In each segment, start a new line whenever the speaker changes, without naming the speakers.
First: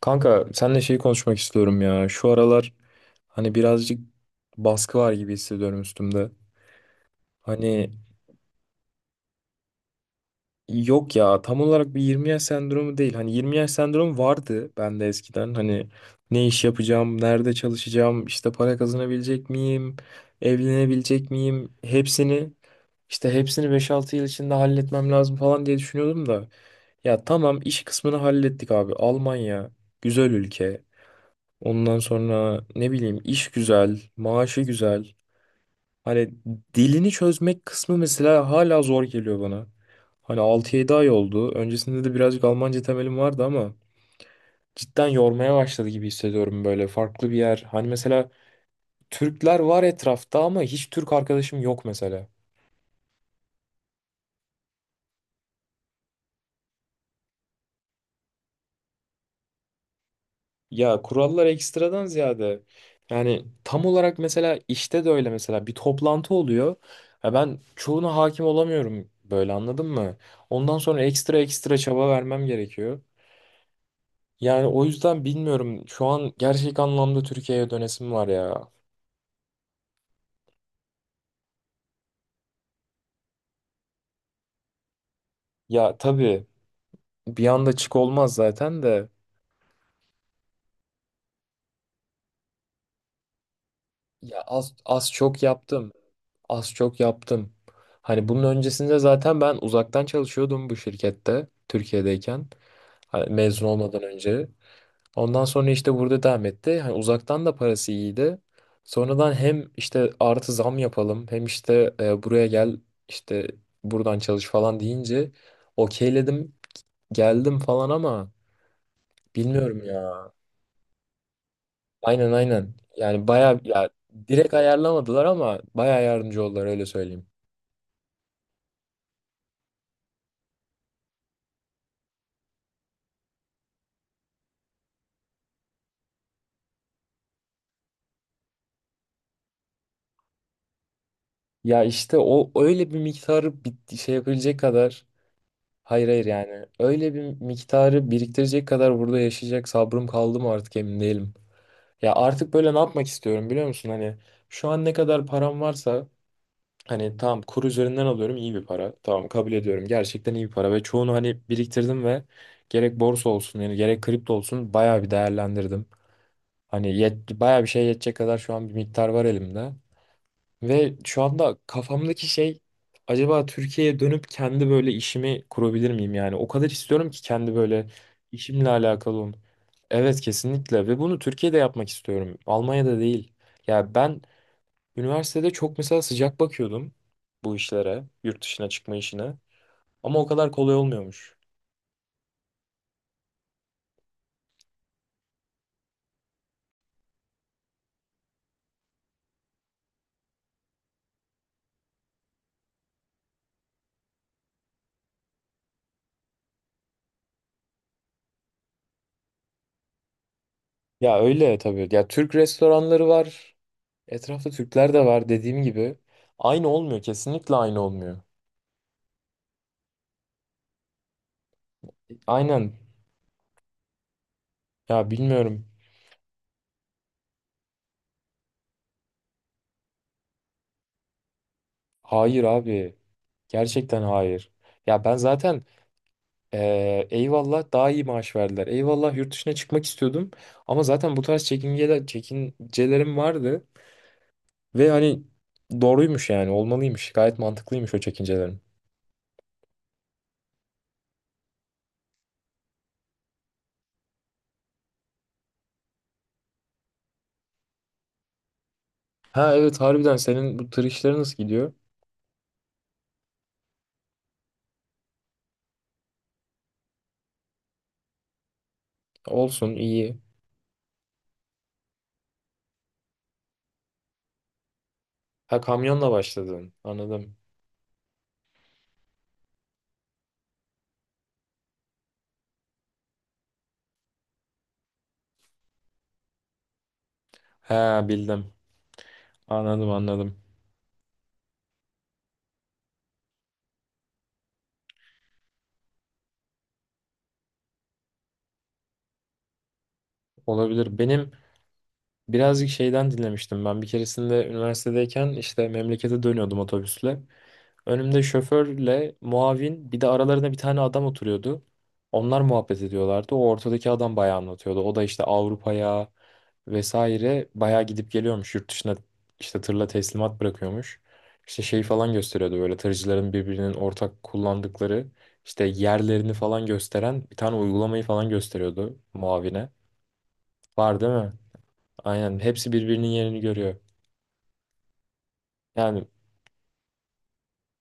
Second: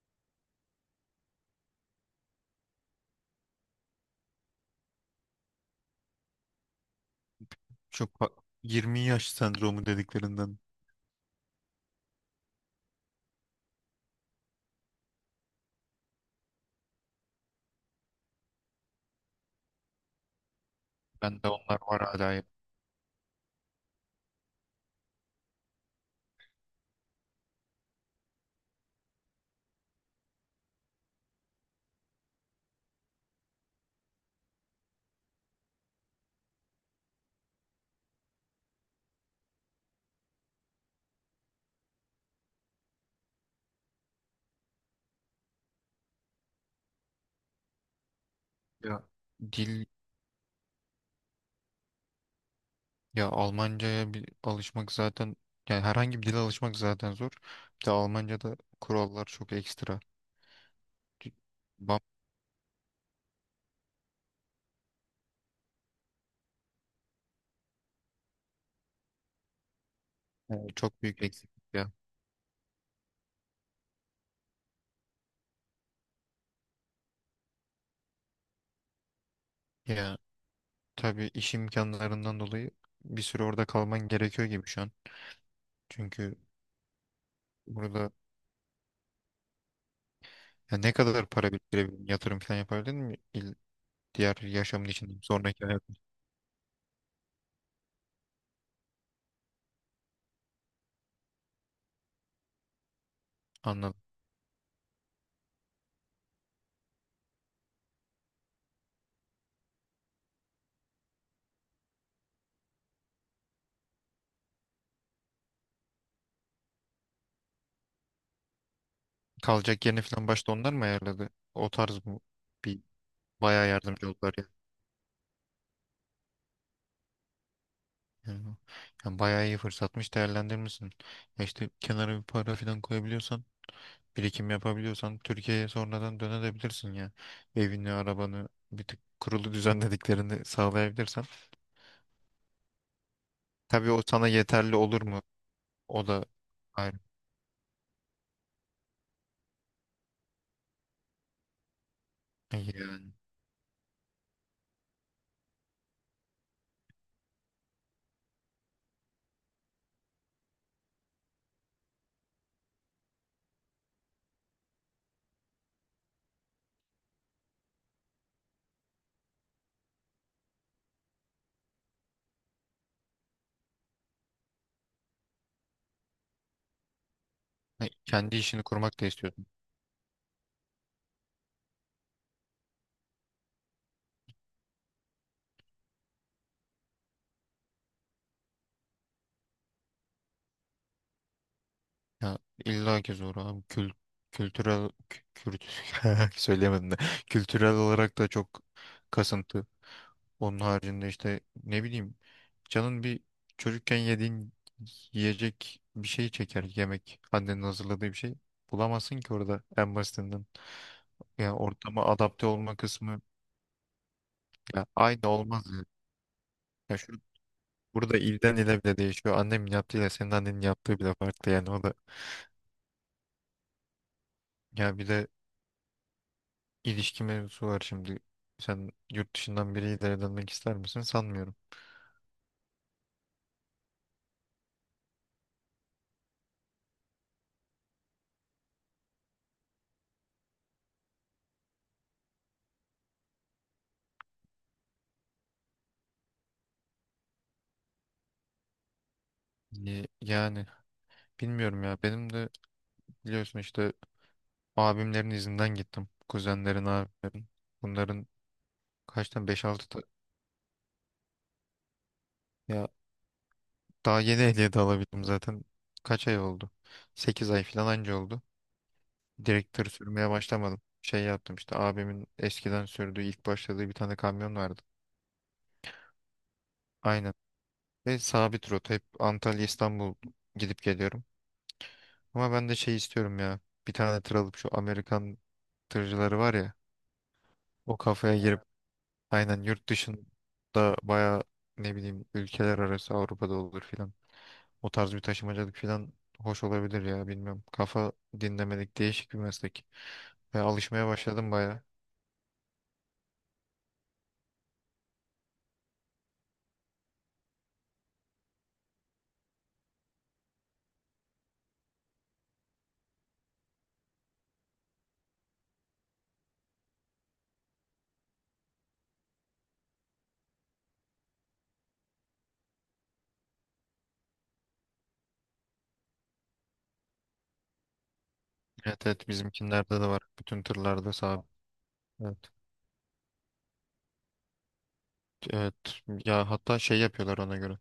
Kanka seninle şeyi konuşmak istiyorum ya. Şu aralar hani birazcık baskı var gibi hissediyorum üstümde. Hani
Çok fa- 20 yaş sendromu dediklerinden.
yok ya tam olarak bir 20 yaş sendromu değil. Hani 20 yaş sendromu vardı bende eskiden. Hani ne iş yapacağım, nerede çalışacağım, işte para kazanabilecek miyim, evlenebilecek
Bende
miyim
onlar var hala ya.
hepsini 5-6 yıl içinde halletmem lazım falan diye düşünüyordum da. Ya tamam iş kısmını hallettik abi. Almanya güzel ülke. Ondan sonra ne bileyim iş güzel, maaşı güzel. Hani dilini çözmek kısmı mesela hala zor geliyor bana. Hani 6-7 ay oldu. Öncesinde de birazcık Almanca temelim vardı ama cidden yormaya başladı gibi hissediyorum böyle farklı bir yer. Hani mesela
Ya
Türkler var
dil
etrafta ama hiç Türk arkadaşım yok mesela.
ya Almanca'ya bir alışmak zaten yani herhangi bir dile alışmak zaten zor. Bir de Almanca'da kurallar çok ekstra.
Ya
C-
kurallar
Bam,
ekstradan ziyade yani tam olarak mesela işte de öyle mesela bir toplantı oluyor. Ya ben çoğuna hakim olamıyorum böyle, anladın mı?
Evet.
Ondan sonra
Çok büyük
ekstra
eksiklik
ekstra
ya.
çaba vermem gerekiyor. Yani o yüzden bilmiyorum, şu an gerçek anlamda Türkiye'ye dönesim var ya.
Ya tabii iş imkanlarından dolayı bir süre orada kalman gerekiyor gibi şu an.
Ya
Çünkü
tabii bir anda çık
burada
olmaz zaten de
ya ne kadar para biriktirebildin, yatırım falan yapabildin mi? Diğer
ya az,
yaşamın
az
için
çok
sonraki
yaptım.
hayatın.
Az çok yaptım. Hani bunun öncesinde zaten ben uzaktan çalışıyordum bu şirkette Türkiye'deyken. Hani mezun
Anladım.
olmadan önce. Ondan sonra işte burada devam etti. Hani uzaktan da parası iyiydi. Sonradan hem işte artı zam yapalım hem işte buraya gel işte buradan çalış falan deyince okeyledim, geldim falan ama bilmiyorum
Kalacak yerini falan
ya.
başta onlar mı ayarladı? O tarz mı?
Aynen, aynen.
Bir
Yani baya
Bayağı
ya
yardımcı oldular ya.
direkt ayarlamadılar ama baya yardımcı oldular, öyle söyleyeyim.
Yani, yani bayağı iyi fırsatmış değerlendirmişsin. Ya işte kenara bir para falan koyabiliyorsan, birikim yapabiliyorsan Türkiye'ye sonradan dönebilirsin ya. Evini, arabanı bir tık kurulu düzenlediklerini sağlayabilirsen.
Ya işte o öyle bir miktarı
Tabii
bir
o
şey
sana
yapabilecek
yeterli olur
kadar.
mu?
Hayır,
O
hayır,
da
yani
ayrı.
öyle bir miktarı biriktirecek kadar burada yaşayacak sabrım kaldı mı artık emin değilim. Ya artık böyle ne yapmak
Yani,
istiyorum, biliyor musun? Hani şu an ne kadar param varsa, hani tamam kur üzerinden alıyorum iyi bir para. Tamam, kabul ediyorum, gerçekten iyi bir para ve çoğunu hani biriktirdim ve gerek borsa olsun yani gerek kripto olsun bayağı bir değerlendirdim. Hani bayağı bir şey yetecek kadar şu an bir miktar var elimde. Ve şu anda kafamdaki şey, acaba Türkiye'ye dönüp kendi böyle işimi kurabilir miyim yani? O kadar istiyorum ki kendi böyle
yani, kendi işini
işimle
kurmak da
alakalı olun.
istiyorsun.
Evet, kesinlikle, ve bunu Türkiye'de yapmak istiyorum. Almanya'da değil. Ya ben üniversitede çok mesela sıcak bakıyordum bu işlere, yurt dışına çıkma işine. Ama o kadar kolay olmuyormuş.
Ya illa ki zor abi. Kültürel kü- kürt söyleyemedim de. Kültürel olarak da çok kasıntı. Onun haricinde işte ne bileyim canın bir çocukken yediğin yiyecek bir şey çeker yemek. Annenin hazırladığı bir şey. Bulamazsın ki orada en basitinden.
Ya
Yani
öyle tabii.
ortama
Ya Türk
adapte olma
restoranları
kısmı
var. Etrafta
ya
Türkler de var
aynı
dediğim
olmaz. Ya
gibi. Aynı
Ya
olmuyor.
şu,
Kesinlikle aynı olmuyor.
burada ilden ile bile değişiyor. Annemin yaptığıyla senin annenin yaptığı bile farklı yani o da.
Aynen.
Ya bir
Ya
de
bilmiyorum.
İlişki mevzusu var şimdi. Sen yurt dışından biriyle evlenmek ister misin? Sanmıyorum.
Hayır abi. Gerçekten hayır. Ya ben zaten eyvallah daha iyi maaş verdiler. Eyvallah yurt dışına çıkmak istiyordum. Ama zaten bu tarz çekincelerim vardı. Ve hani doğruymuş, yani olmalıymış. Gayet mantıklıymış o çekincelerim.
Yani bilmiyorum ya. Benim de biliyorsun işte abimlerin izinden gittim. Kuzenlerin, abilerin. Bunların kaç tane?
Ha evet,
5-6
harbiden senin bu tır işleri nasıl gidiyor?
Ya daha yeni ehliyet alabildim zaten. Kaç ay oldu? 8 ay falan anca oldu.
Olsun,
Direktör
iyi.
sürmeye başlamadım. Şey yaptım işte abimin eskiden sürdüğü ilk başladığı bir tane kamyon vardı.
Ha, kamyonla başladın.
Aynen.
Anladım.
Ve sabit rota hep Antalya İstanbul gidip geliyorum. Ama ben de şey istiyorum ya. Bir tane tır alıp şu Amerikan tırcıları var ya. O
Ha,
kafaya
bildim.
girip aynen
Anladım,
yurt
anladım.
dışında baya ne bileyim ülkeler arası Avrupa'da olur filan. O tarz bir taşımacılık filan hoş olabilir ya bilmiyorum. Kafa dinlemedik değişik bir meslek. Ve
Olabilir.
alışmaya
Benim
başladım baya.
birazcık şeyden dinlemiştim ben. Bir keresinde üniversitedeyken işte memlekete dönüyordum otobüsle. Önümde şoförle muavin, bir de aralarında bir tane adam oturuyordu. Onlar muhabbet ediyorlardı. O ortadaki adam bayağı anlatıyordu. O da işte Avrupa'ya vesaire bayağı gidip geliyormuş. Yurt dışına işte tırla teslimat bırakıyormuş. İşte şey falan gösteriyordu, böyle tırcıların birbirinin ortak kullandıkları işte yerlerini falan gösteren bir tane uygulamayı falan gösteriyordu
Evet evet,
muavine.
bizimkinlerde de var. Bütün
Var değil
tırlarda
mi?
sağ.
Aynen,
Evet.
hepsi birbirinin yerini görüyor.
Evet.
Yani
Ya hatta şey yapıyorlar ona göre.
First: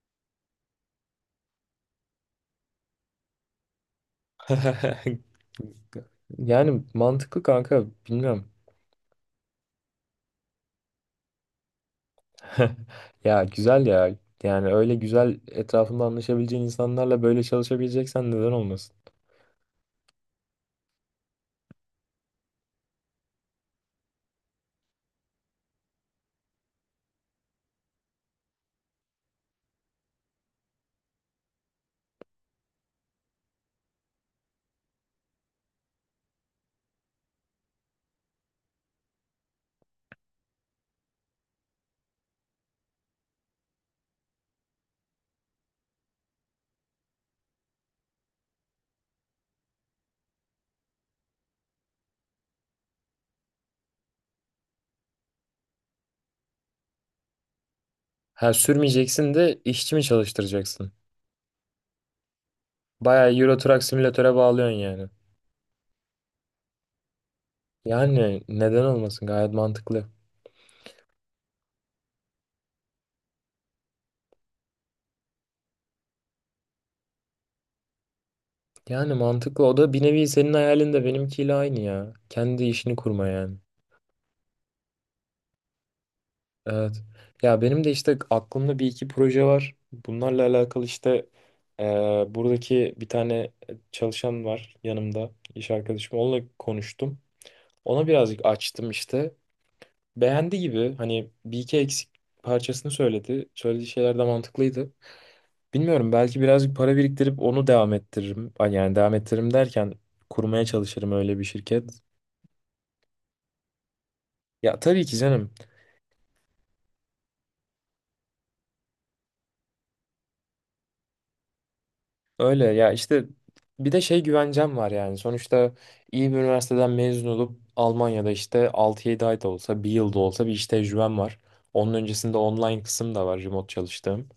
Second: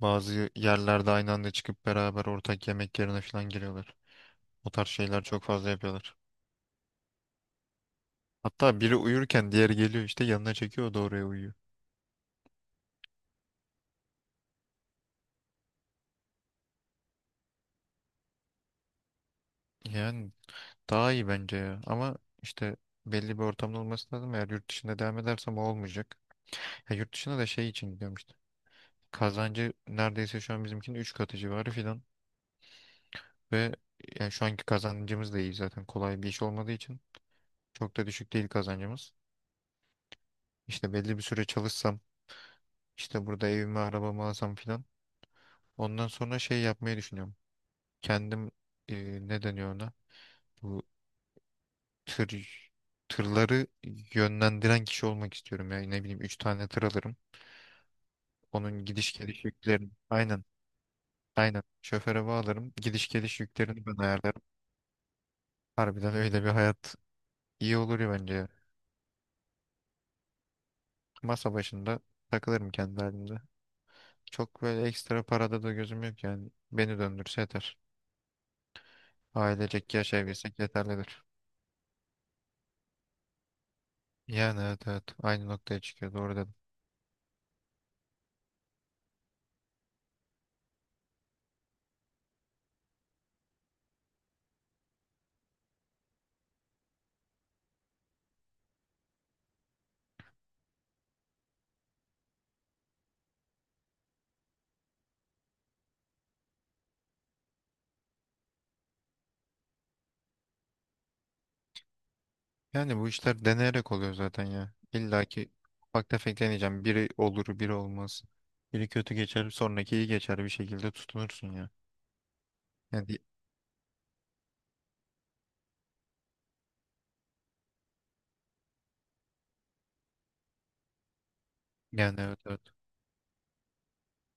Bazı yerlerde aynı anda çıkıp beraber ortak yemek yerine filan giriyorlar. O tarz şeyler çok fazla yapıyorlar.
yani mantıklı kanka, bilmiyorum.
Hatta biri uyurken diğeri geliyor işte yanına çekiyor o da oraya uyuyor.
Ya güzel ya. Yani öyle güzel etrafında anlaşabileceğin insanlarla böyle çalışabileceksen, neden olmasın?
Yani daha iyi bence ya. Ama işte belli bir ortamda olması lazım. Eğer yurt dışında devam edersem o olmayacak. Ya yurt dışına da şey için gidiyorum işte. Kazancı neredeyse şu an bizimkinin 3 katı civarı filan. Ve yani şu anki kazancımız da iyi zaten. Kolay bir iş olmadığı için çok da düşük değil kazancımız. İşte belli bir süre çalışsam işte burada evimi arabamı alsam filan. Ondan sonra şey yapmayı düşünüyorum. Kendim ne deniyor ona? Bu tır tırları yönlendiren kişi olmak istiyorum. Yani ne bileyim 3 tane tır alırım.
Ha,
Onun gidiş
sürmeyeceksin
geliş
de
yüklerini.
işçi mi
Aynen.
çalıştıracaksın?
Aynen. Şoföre bağlarım. Gidiş
Bayağı
geliş
Euro Truck
yüklerini ben
Simülatör'e
ayarlarım.
bağlıyorsun yani.
Harbiden öyle bir hayat iyi olur ya bence.
Yani
Ya.
neden olmasın, gayet mantıklı.
Masa başında takılırım kendi halimde. Çok böyle ekstra parada da gözüm yok yani. Beni döndürse yeter.
Yani mantıklı, o da
Ailecek
bir nevi senin
yaşayabilsek
hayalin de
yeterlidir.
benimkiyle aynı ya. Kendi işini kurma yani.
Yani evet evet. Aynı noktaya çıkıyor. Doğru dedim.
Evet. Ya benim de işte aklımda bir iki proje var. Bunlarla alakalı işte buradaki bir tane çalışan var yanımda, iş arkadaşım. Onunla konuştum. Ona birazcık açtım işte. Beğendi gibi, hani bir iki eksik parçasını söyledi. Söylediği şeyler de mantıklıydı. Bilmiyorum, belki birazcık para biriktirip onu devam ettiririm. Ay, yani devam ettiririm derken kurmaya çalışırım öyle bir şirket.
Yani bu işler deneyerek oluyor zaten ya.
Ya tabii ki
İlla ki
canım.
ufak tefek deneyeceğim. Biri olur, biri olmaz. Biri kötü geçer, sonraki iyi geçer bir şekilde tutunursun ya.
Öyle ya
Yani,
işte, bir de şey güvencem var yani. Sonuçta iyi bir üniversiteden mezun olup Almanya'da işte 6-7 ay da olsa, bir yıl da olsa bir iş tecrübem var. Onun
yani,
öncesinde
evet evet.
online kısım da var, remote çalıştığım.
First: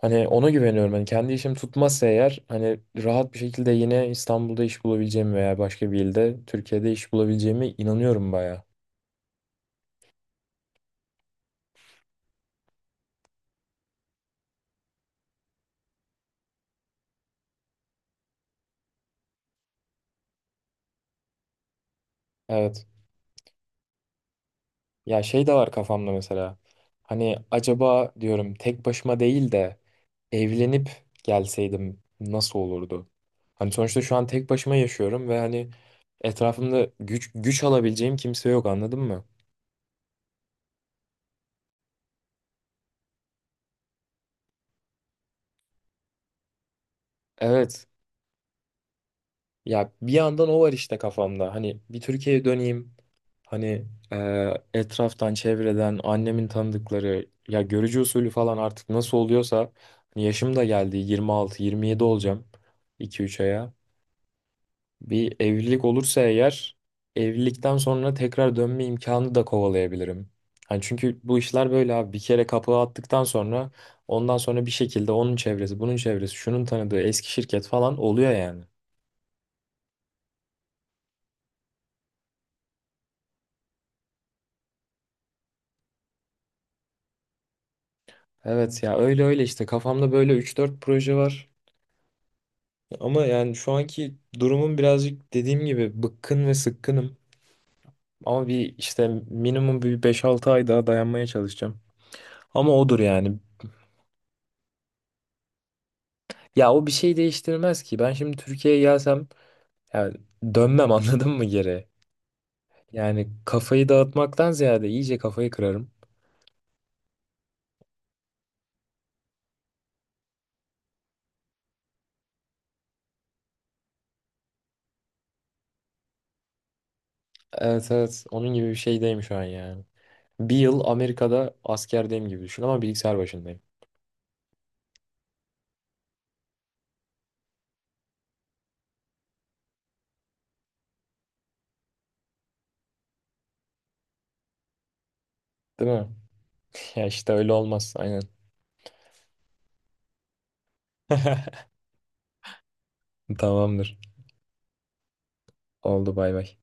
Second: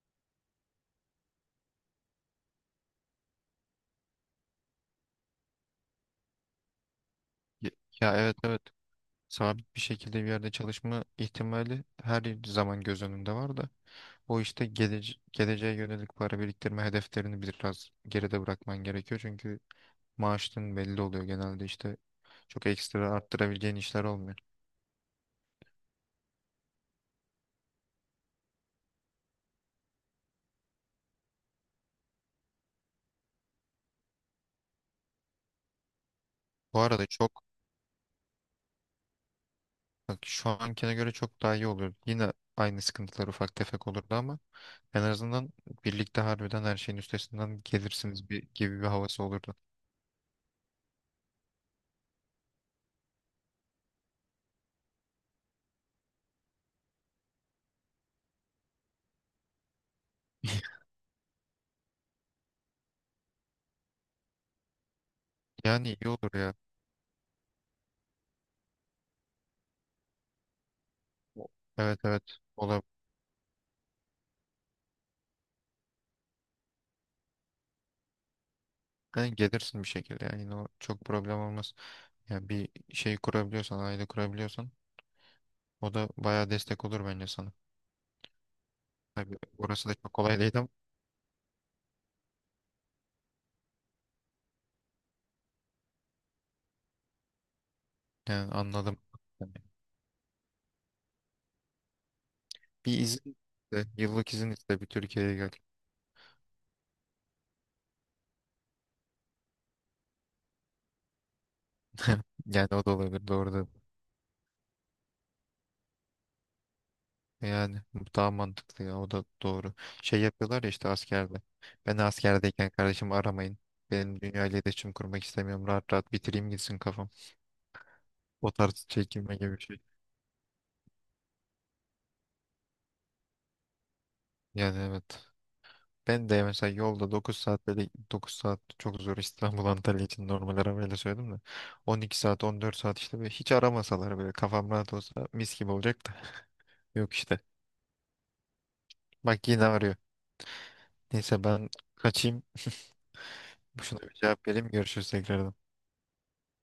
Hani ona güveniyorum. Hani kendi işim tutmazsa eğer, hani rahat bir şekilde yine İstanbul'da iş bulabileceğimi veya başka bir ilde Türkiye'de iş bulabileceğime
Ya, ya,
inanıyorum
evet evet.
baya.
Sabit bir şekilde bir yerde çalışma ihtimali her zaman göz önünde var da. O işte geleceğe yönelik para biriktirme hedeflerini biraz geride bırakman gerekiyor. Çünkü maaşın belli oluyor genelde işte. Çok
Evet.
ekstra arttırabileceğin işler olmuyor.
Ya şey de var kafamda mesela. Hani acaba diyorum tek başıma değil de evlenip gelseydim nasıl olurdu? Hani sonuçta şu an tek başıma yaşıyorum ve hani
Bu
etrafımda
arada
güç
çok
güç alabileceğim kimse yok, anladın mı?
Bak şu ankine göre çok daha iyi oluyor. Yine aynı sıkıntılar ufak tefek olurdu ama en azından birlikte harbiden her şeyin üstesinden
Evet.
gelirsiniz gibi bir havası olurdu.
Ya bir yandan o var işte kafamda. Hani bir Türkiye'ye döneyim. Hani etraftan, çevreden, annemin tanıdıkları ya görücü usulü falan artık nasıl oluyorsa, hani yaşım da geldi, 26, 27 olacağım 2-3 aya. Bir evlilik
Yani iyi
olursa
olur ya.
eğer, evlilikten sonra tekrar dönme imkanı da kovalayabilirim. Hani çünkü bu
O-
işler böyle
Evet
abi, bir
evet
kere kapağı
olabilir.
attıktan sonra ondan sonra bir şekilde onun çevresi, bunun çevresi, şunun tanıdığı eski şirket falan oluyor yani.
Yani gelirsin bir şekilde yani yine o çok problem olmaz. Yani bir şey kurabiliyorsan, aile kurabiliyorsan o da bayağı destek olur bence sana.
Evet ya, öyle
Tabii
öyle işte
orası da
kafamda
çok
böyle
kolay
üç
değil ama
dört proje var. Ama yani şu anki durumum birazcık dediğim gibi bıkkın ve sıkkınım. Ama
yani
bir
anladım.
işte
Yani
minimum bir 5-6 ay daha dayanmaya çalışacağım. Ama
bir
odur
izin
yani.
iste, yıllık izin iste bir Türkiye'ye gel.
Ya o bir şey değiştirmez ki. Ben şimdi Türkiye'ye gelsem yani dönmem anladın mı geri?
Yani o da olabilir
Yani
doğru da.
kafayı dağıtmaktan ziyade iyice kafayı kırarım.
Yani bu daha mantıklı ya o da doğru. Şey yapıyorlar ya işte askerde. Ben askerdeyken kardeşim aramayın. Benim dünya ile iletişim kurmak istemiyorum. Rahat rahat bitireyim gitsin kafam.
Evet, evet,
O
onun gibi bir
tarz
şeydeyim şu
çekilme
an
gibi bir şey.
yani. Bir yıl Amerika'da askerdeyim gibi düşün ama bilgisayar başındayım.
Yani evet. Ben de mesela yolda 9 saat böyle 9 saat çok zor İstanbul Antalya için normal arabayla söyledim de 12 saat 14 saat işte böyle hiç aramasalar böyle kafam rahat olsa mis gibi
Değil
olacak
mi?
da
Ya
yok
işte
işte.
öyle olmaz, aynen.
Bak yine arıyor. Neyse ben kaçayım.
Tamamdır.
Şuna bir cevap vereyim. Görüşürüz tekrardan.
Oldu, bay bay.